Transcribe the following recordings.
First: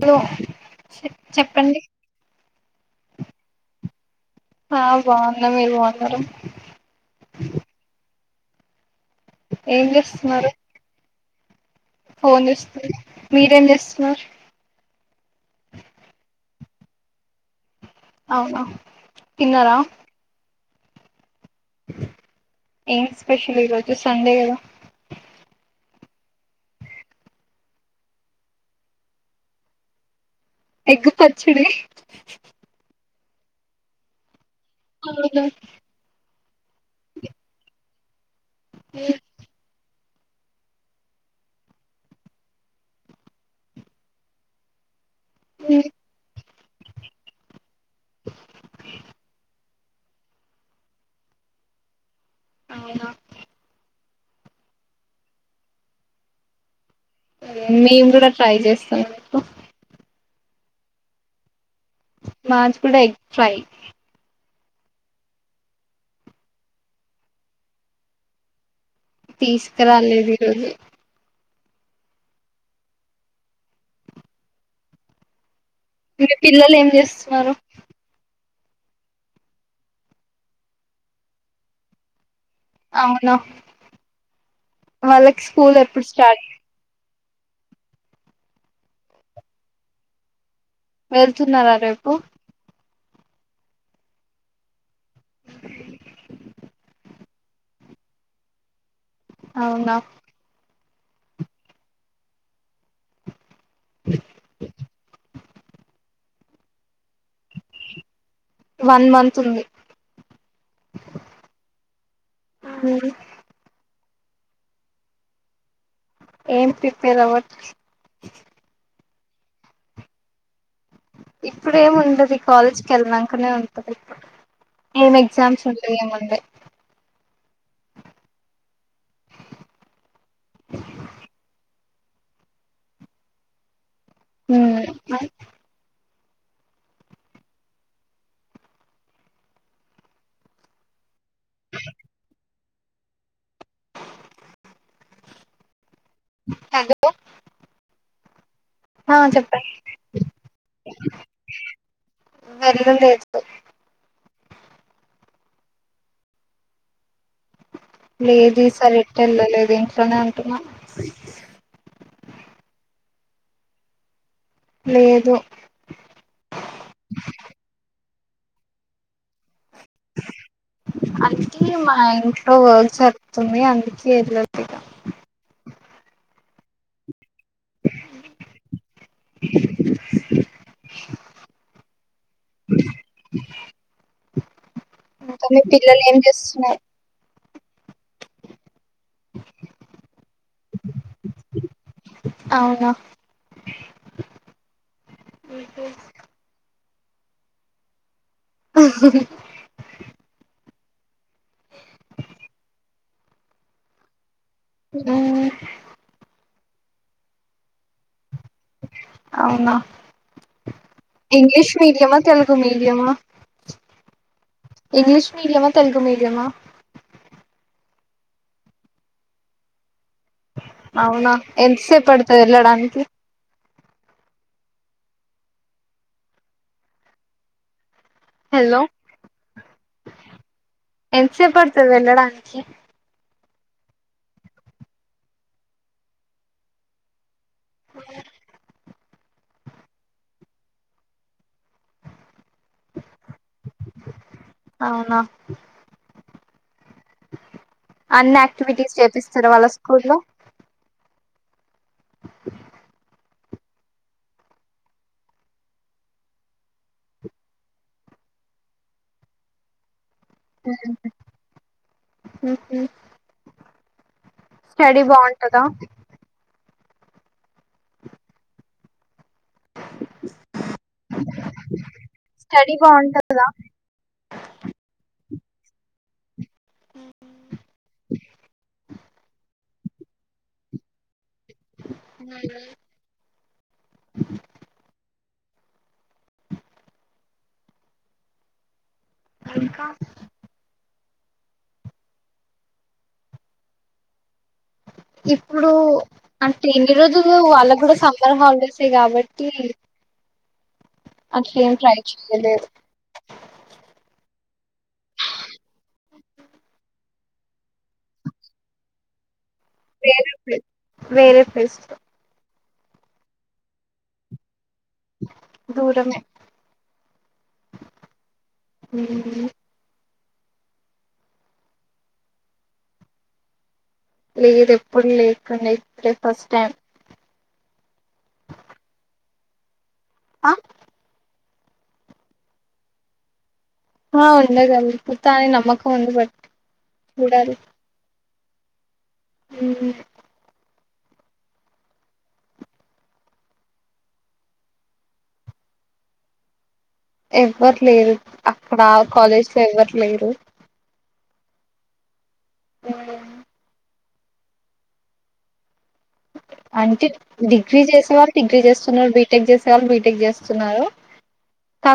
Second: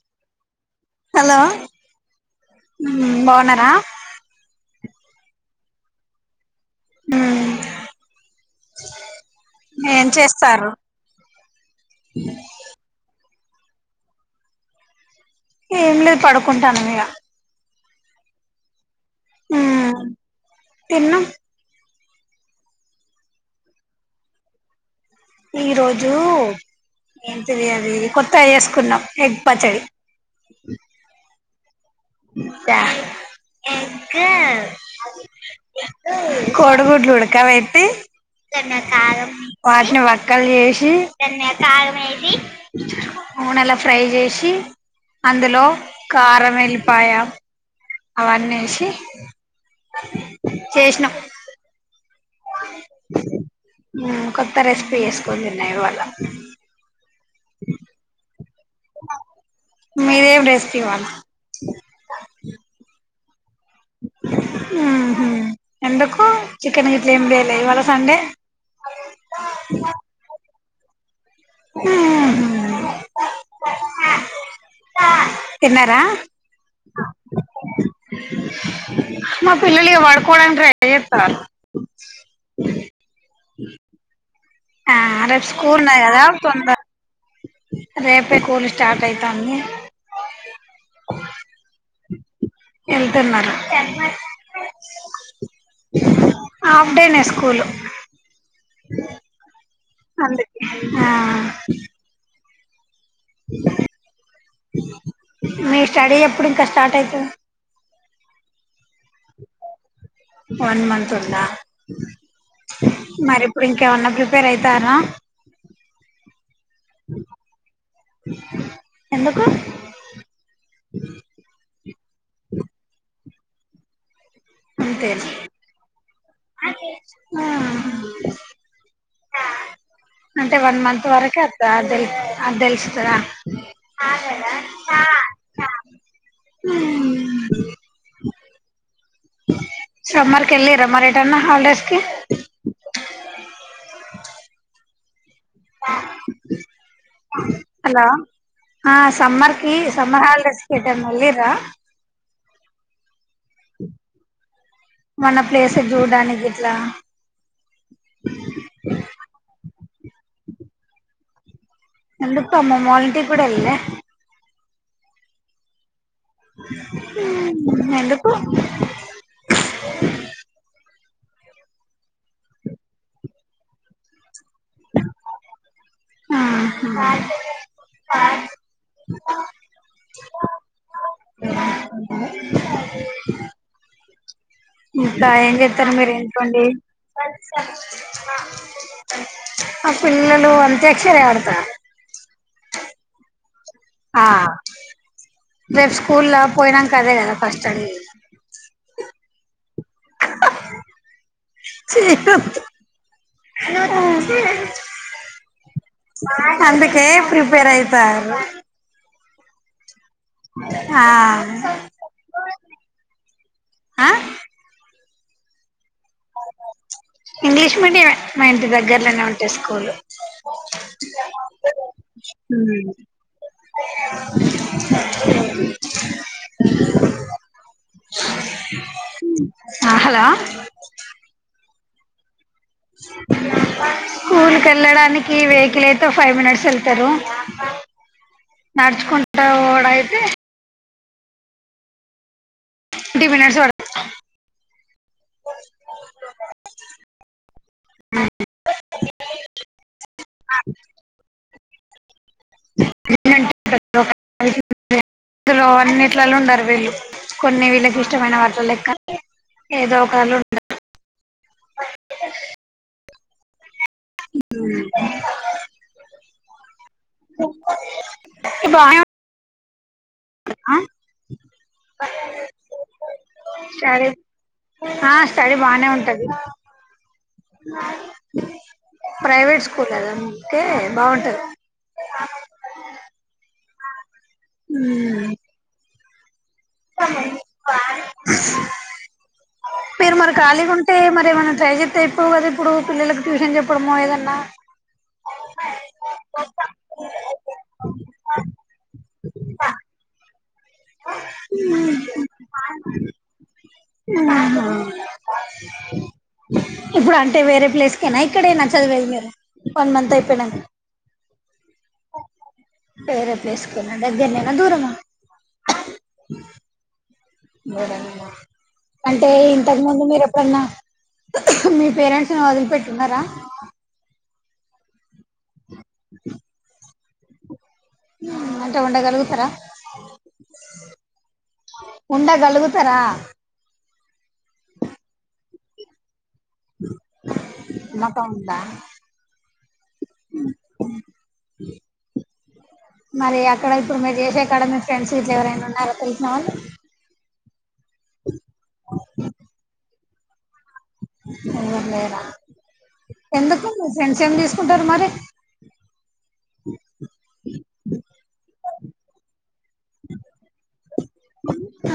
Bro చెప్పండి బాగున్నరా ఆ బాగున్న మీరు బాగున్నర ఏం చేస్తున్నారు చేస్తారు ఫోన్ చూస్తూ మీరేం చేస్తున్నారు ఏం లేదు పడుకుంటాను ఇగ అవునా తిన్నరా తిన్నాం ఏం స్పెషల్ ఈరోజు సండే గద ఈ రోజు ఏం తెలియది కొత్తగా చేసుకున్నాం ఎగ్ పచ్చడి ఎగ్ పచ్చడి ఎగ్ ఆ అవునా కోడు గుడ్లు ఉడక పెట్టి వాటిని వట్ మక్కలు చేసి, నూనెలా ఫ్రై చేసి అందులో కారం వెలి అవన్నీ ఏసి చేసినం అవునా ఉమ్ కొత్త రెసిపీ ఏసుకొని తిన్నా ఇవాళ్ళ మేము కూడ ట్రై చేస్తం ఇప్పుడు రెస్ట్ ఇవాళ్ళ మాంచి కూడా ఎగ్ ఫ్రై ఉహు ఎందుకు చికెన్ గిడ్లీ ఏం చేయాలె ఇవాళ సండే తీసుకరాలేదు ఈరోజు ఉహు తిన్నరా? మీ పిల్లలు ఏం చేస్తున్నారు మా పిల్లలు ఇగ వడుకోవడానికి ట్రై చేస్తాన్రు అవునా, ఆ వాళ్ళకి రేపు స్కూల్ ఉన్నది ఎప్పుడు కదా స్టార్ట్? తొందర రేపే స్కూల్ స్టార్ట్ అయితంది వెళ్తున్నారా రేపు? ఎళ్తున్నరు ఆఫ్డేనేె స్కూలు అవునా ఆ మీ స్టడీ ఎప్పుడు ఇంకా స్టార్ట్ ఐతది? వన్ మంత్ ఉంది వన్ మంత్ ఉందా? మరి ఇప్పుడు ఇంకేమన్నా ప్రిపేర్ అయితార్రా? ఏం ప్రిపేర్ అవ్వట్ ఎందుకు ఇప్పుడు ఏం ఉండది కాలేజ్కి ఎళ్ళినంక నే ఉంటది. ఏం అంతేనా ఎగ్జామ్స్ ఉంటై ఏం ఉండై ఆ అంటే వన్ మంత్ వరకే అత్త అ తెల్ అది తెల్స్తద ఆల ఉమ్ సమర్ కెళ్ళిరా మరి ఎట్ ఎటన్న హల్డేస్కి హలో హలో ఆ సమ్మర్కి సమ్మర్ హాలస్కి ఎటన్నా వెళ్ళిరా? వెళ్లలేదు మన ప్లేస్ చూడడానికి గిట్లా లేదు ఏ ఈసారి ఎట్టెల లేదు ఇంట్లోనే ఉంటున్నా. ఎందుకు అమ్మమ్మ వాళ్ళింటికి కూడా ఎల్లలే? లేదు ఎందుకు? అంటే మా ఇంట్లో వర్క్ జరుగుతుంది, అందుకే ఎళ్లలేదు ఆహ [inaudible] [inaudible] ఇకా ఇంకా ఏం మీ చేస్తారు పిల్లలు మీరు ఏం ఇంట్లో ఉండి చేస్తున్నారు ఆ పిల్లలు అంత్యక్షర ఆడతార అవునా ఆ రేపు స్కూల్ పోయినాక అదే కదా ఫస్ట్ [inaudible] చిన్ ఉమ్ అందుకే ప్రిపేర్ అయిత అవునా ఆ ఇంగ్లీష్ మీడియమా తెలుగు మీడియమా ఆ ఇంగ్లీష్ మీడియమ తెలుగు మీడియమా ఇంగ్లీష్ మీడియం మా ఇంటి దగ్గర్లోనే ఉంటాయి స్కూల్ అవునా ఎంతసేపు పడుతుంది వెళ్ళడానికి [inaudible] హలో ఆ హలో ఎంతసేపడుతుంది వెళ్ళడానికి [inaudible] స్కూల్కి వెళ్ళడానికి వెహికల్ అయితే ఫైవ్ మినిట్స్ వెళ్తారు నడుచుకుంటా ఓడు అయితే ట్వంటీ మినిట్స్ పడుతుంది అవునా అన్ని యాక్టివిటీస్ చేపిస్తారు మరి స్కూల్లో [unintelligible] ఇందులో అన్నిట్లలో ఉండారు వీళ్ళు కొన్ని వీళ్ళకి ఇష్టమైన వాటిల లెక్క ఏదో ఒక్కతిలో స్టడీ బాగుంటందా బానే ఉన్ ఆ స్టడీ బాగుంటది సరే ఆ స్టడీ బానే ఉంటంది ప్రైవేట్ పూలలకే ఓకే బాగుంటుంది ఆ ఉ ఇంకా మీరు మరి ఖాళీ ఉంటే మరి ఏమైనా ట్రై చేస్తే ఇప్పుడు కదా ఇప్పుడు పిల్లలకు ట్యూషన్ చెప్పడమో ఏదన్నా ఇప్పుడు అంటే ఎన్ని రోజులు వాళ్ళ కూడా సమ్మర్ హాలిడేస్ఏ కాబట్టి అట్లా ఏం ట్రై చేయలేదు ఆ ఇప్పుడు అంటే వేరే ప్లేస్కేయినా ఇక్కడైనా చదివేది మీరు వన్ మంత్ వేరే అయిపోయినాకా ప్లేస్ వేరే ప్లేస్ లో పేరే ప్లేసుకు దగ్గరనే దూరమా దూరమే అంటే ఇంతకు ముందు మీరు ఎ పుడన్నా మీ పేరెంట్స్ ను వదిలిపెట్టున్నరా లేదు ఎప్పుడు లేకుండే ఇదే ఫస్ట్ టైం అంటే ఉండగలుగుతరా అ ఉండగలుగుతరా ఆ ఉండగలుగతా అనే నమ్మకం ఉంది బట్ ఉండాలి తా ఉందా ఊహు మరి అక్కడ ఇప్పుడు మీరు జేసే కాడ మీ ఫ్రెండ్స్ ఇట్ల ఎవరైనా ఉన్నారా తెలిసిన వాళ్ళు ఎవ్వరు లేరు అక్కడ ఆ కాలేజ్ లో ఎవ్వరు లేరు ఎందుకు మీ ఫ్రెండ్స్ ఏం దీసుకుంటారు మరి అంటే డిగ్రీ చేసేవారు డిగ్రీ చేస్తున్నారు బీటెక్ చేస్ టమ్ బీటెక్ జేస్తున్నారు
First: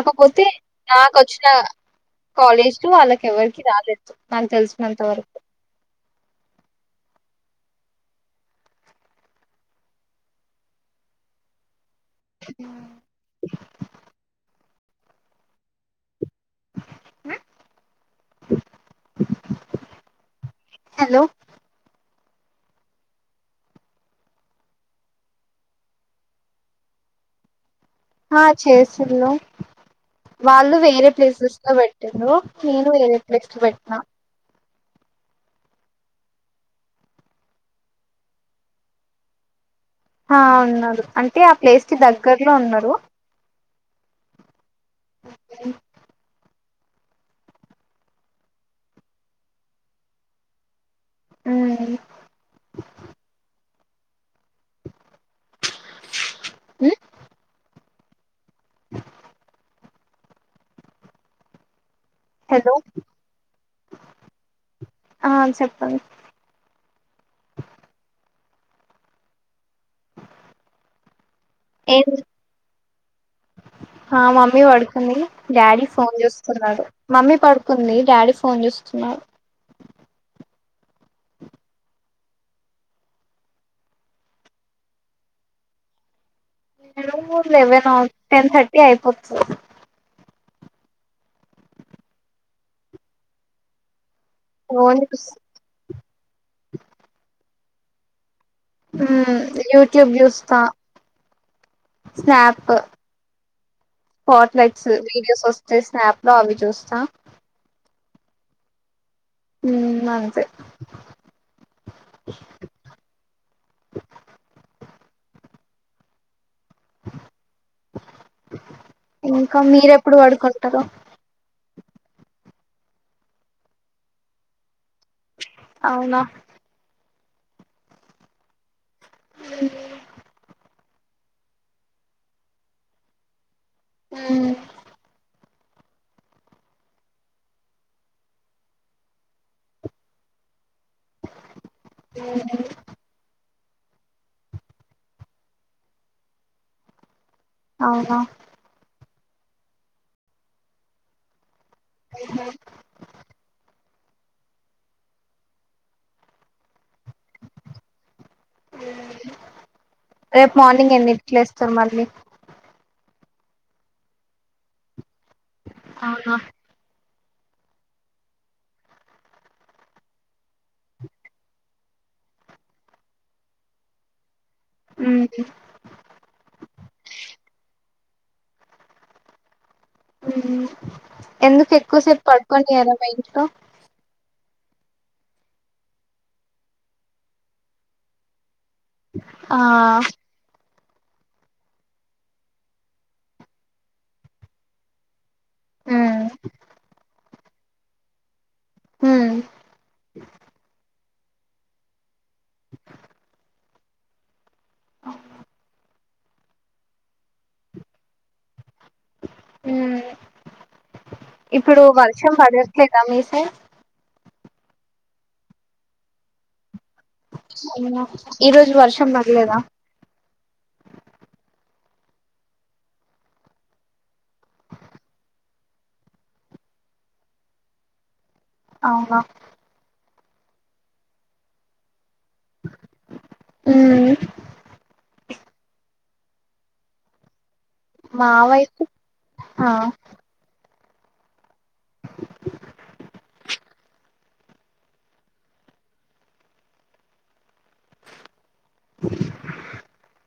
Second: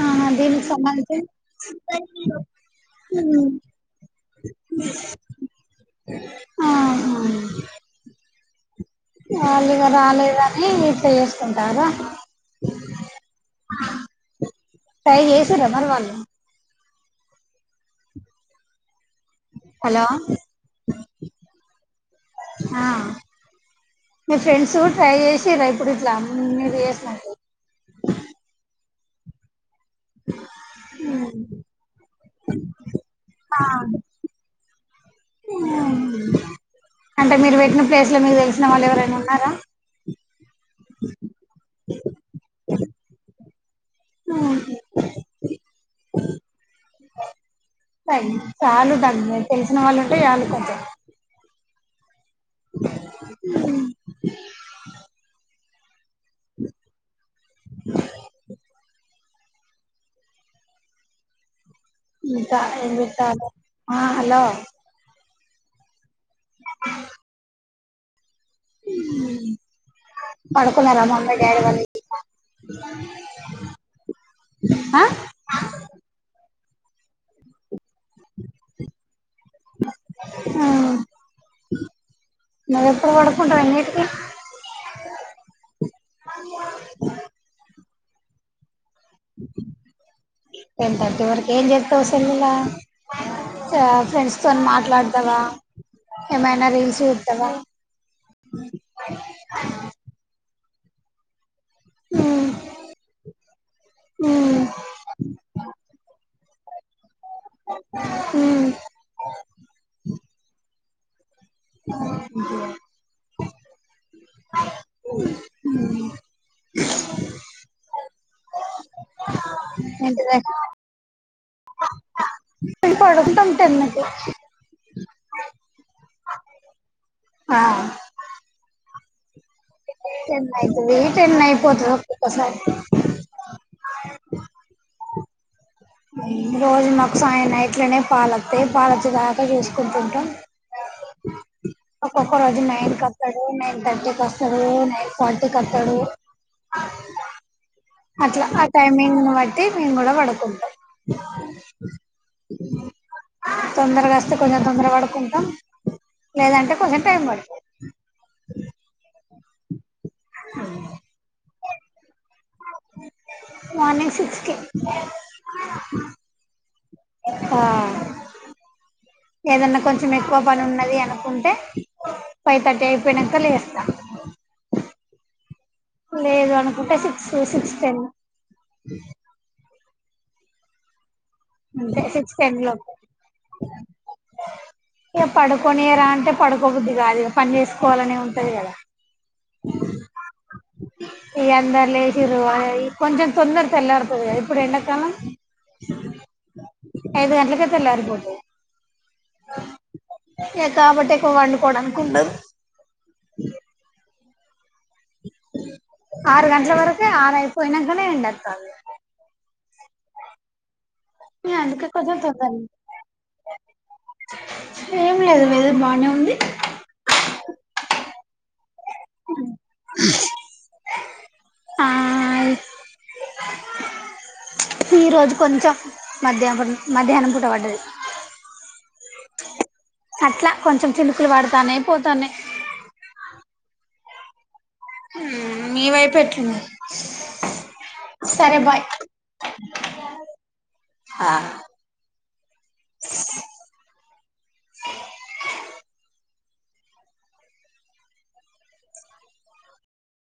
ఆ దీనికి సంబంధించి నాకు ఒచ్చిన కాలేజ్ లో ఆళ్ళకి ఉమ్, ఎవరికి రాలేదు మాన్కు తెలిసినంత వరకు ఆహా వాళ్ళు ఇగ రాలేదని ఇట్ట చేసుకుంటారా హ టై జేసిర్ర మరి వాల్లు ఆ హలో మీ ఫ్రెండ్స్ ట్రై చేసిర్రా ఇప్పుడు ఇట్లా ఉమ్ మీరు చేసినట్టు ఆ చేసిళ్ళు వాళ్ళు వేరే ప్లేసెస్ లో వెట్టిర్రు నేను వేరే ప్లేస్ ఆ ఉమ్. పెట్నా అంటే మీరు వెట్టిన ప్లేస్ లో మీకు తెలిసిన వాళ్ళు ఎవరైనా ఉన్నారా ఆ ఉన్నరు అంటే ఆ ప్లేస్ కి దగ్గర్లో ఉన్నరు ఊహు చాలు దాన్ని తెలిసిన వాళ్ళు ఉంటే ఆలు కొంచెం ఊ ఊ ఉ హలో ఆ హలో ఆ చెప్పండి పడుకున్నరా మామ్మి డాడి వాళ్ళు ఏం [unintelligible] ఆ మమ్మి ఆ వడుకుంది డాడీ ఫోన్ జూస్ ఉన్నాడు మమ్మీ పడుకుంది డాడీ ఫోన్ జూస్తున్నారు ఆ నువ్ ఎప్పుడు వడకుంటవ్ ఎన్నిటికి నేను లెవెన్ ఆన్ టెన్ థర్టీ అయిపోచ్చ టెన్ థర్టీ వరకు ఏం చెప్తావుసలు ఇంగ సా ఫ్రెంస్ సన్ ఫోన్ మాట్లాడతావా, ఏమైనా రీల్స్ చేత్తవా? ఉ యూట్యూబ్ చూస్తా ఉమ్ స్నాప్, ఉమ్ ఫట్లెట్స్ వీడియోస్ వస్తే స్నాప్ లావి చూస్తా మ్ ఉ అంతే [unintelligible] ఇంకా మీరెప్పుడు పడుకుంటారు? మేం పడుకుంటాం టెన్ కి అవునా ఆ చెన్న్నాయి పోయి టెన్ ఆయి పోతది ఓకసారి అ రోజు మాకు సాయ్ నైట్లనే పాలత్తయ్ పాలోచ్చే దాకా చేసుకుంటుంటాం. ఒకొక్క రోజు నైన్ కి వస్తాడు. ఉమ్ నైన్ థర్టీ కి వస్తాడు, ఉ నైన్ ఫార్టీ కి వత్తాడు. అవునా అట్లా ఆ టైమింగ్ ను బట్టి మేము కూడా పడుకుంటాం. ఉహ తొందరగా వస్తే కొంచెం తొందర పడుకుంటాం. లేదంటే కొంచెం టైం పడుతది. అ రేపు మార్నింగ్ ఎన్నింటికి లేస్తావ్ మళ్ళీ? మార్నింగ్ సిక్స్ కి అవున ఇంకా ఏదన్నా కొంచెం ఎక్కువ పని ఉన్నది అనుకుంటే ఫైవ్ థర్టీ అయిపోనాక లేస్తా అ ఉహు లేదు అనుకుంటే సిక్స్ సిక్స్ టెన్ మ్ ఎందుకు అంతే ఎక్కువసేపు సిక్స్ టెన్ లోపు పడుకోనియరు మీ ఇంట్లో? ఇక పడుకోనీయరా అంటే పడుకోబుద్ది కాదు ఇగ పని చేసుకోవాలని ఉంటది కదా. ఆ ఇగ అందరు లేచిరు వారై కొంచెం తొందర తెల్లారుతుందిగా ఇప్పుడు ఎండకాలం [inaudible] ఐదు గంటలకే తెల్లారి పోతుంది య కాబటే వండుకోవడానికి ఉండదు. అవునా ఆరు గంటల వరకె ఆరుయిపోయినంకానే వండేతాంది. మ్ ఇప్పుడు అందుకే కొంచెం వర్షం తొందర పడట్లేదా మీ సై ఏం లేదు వేదర్ బానే ఉంది. వదిన ఈరోజు వర్షం పర్లేదా? ఆయ్ ఈరోజు కొంచెం మద్యాబన్ మధ్యాహ్నం పూట పడ్డది. అవునా అట్లా కొంచెం చినుకులు పడుతన్నయి పోతాన్నయి ఉం ఉం మీ వైపు ఎట్లు ఉంది మా వైపు ఆ ఆ [inaudible]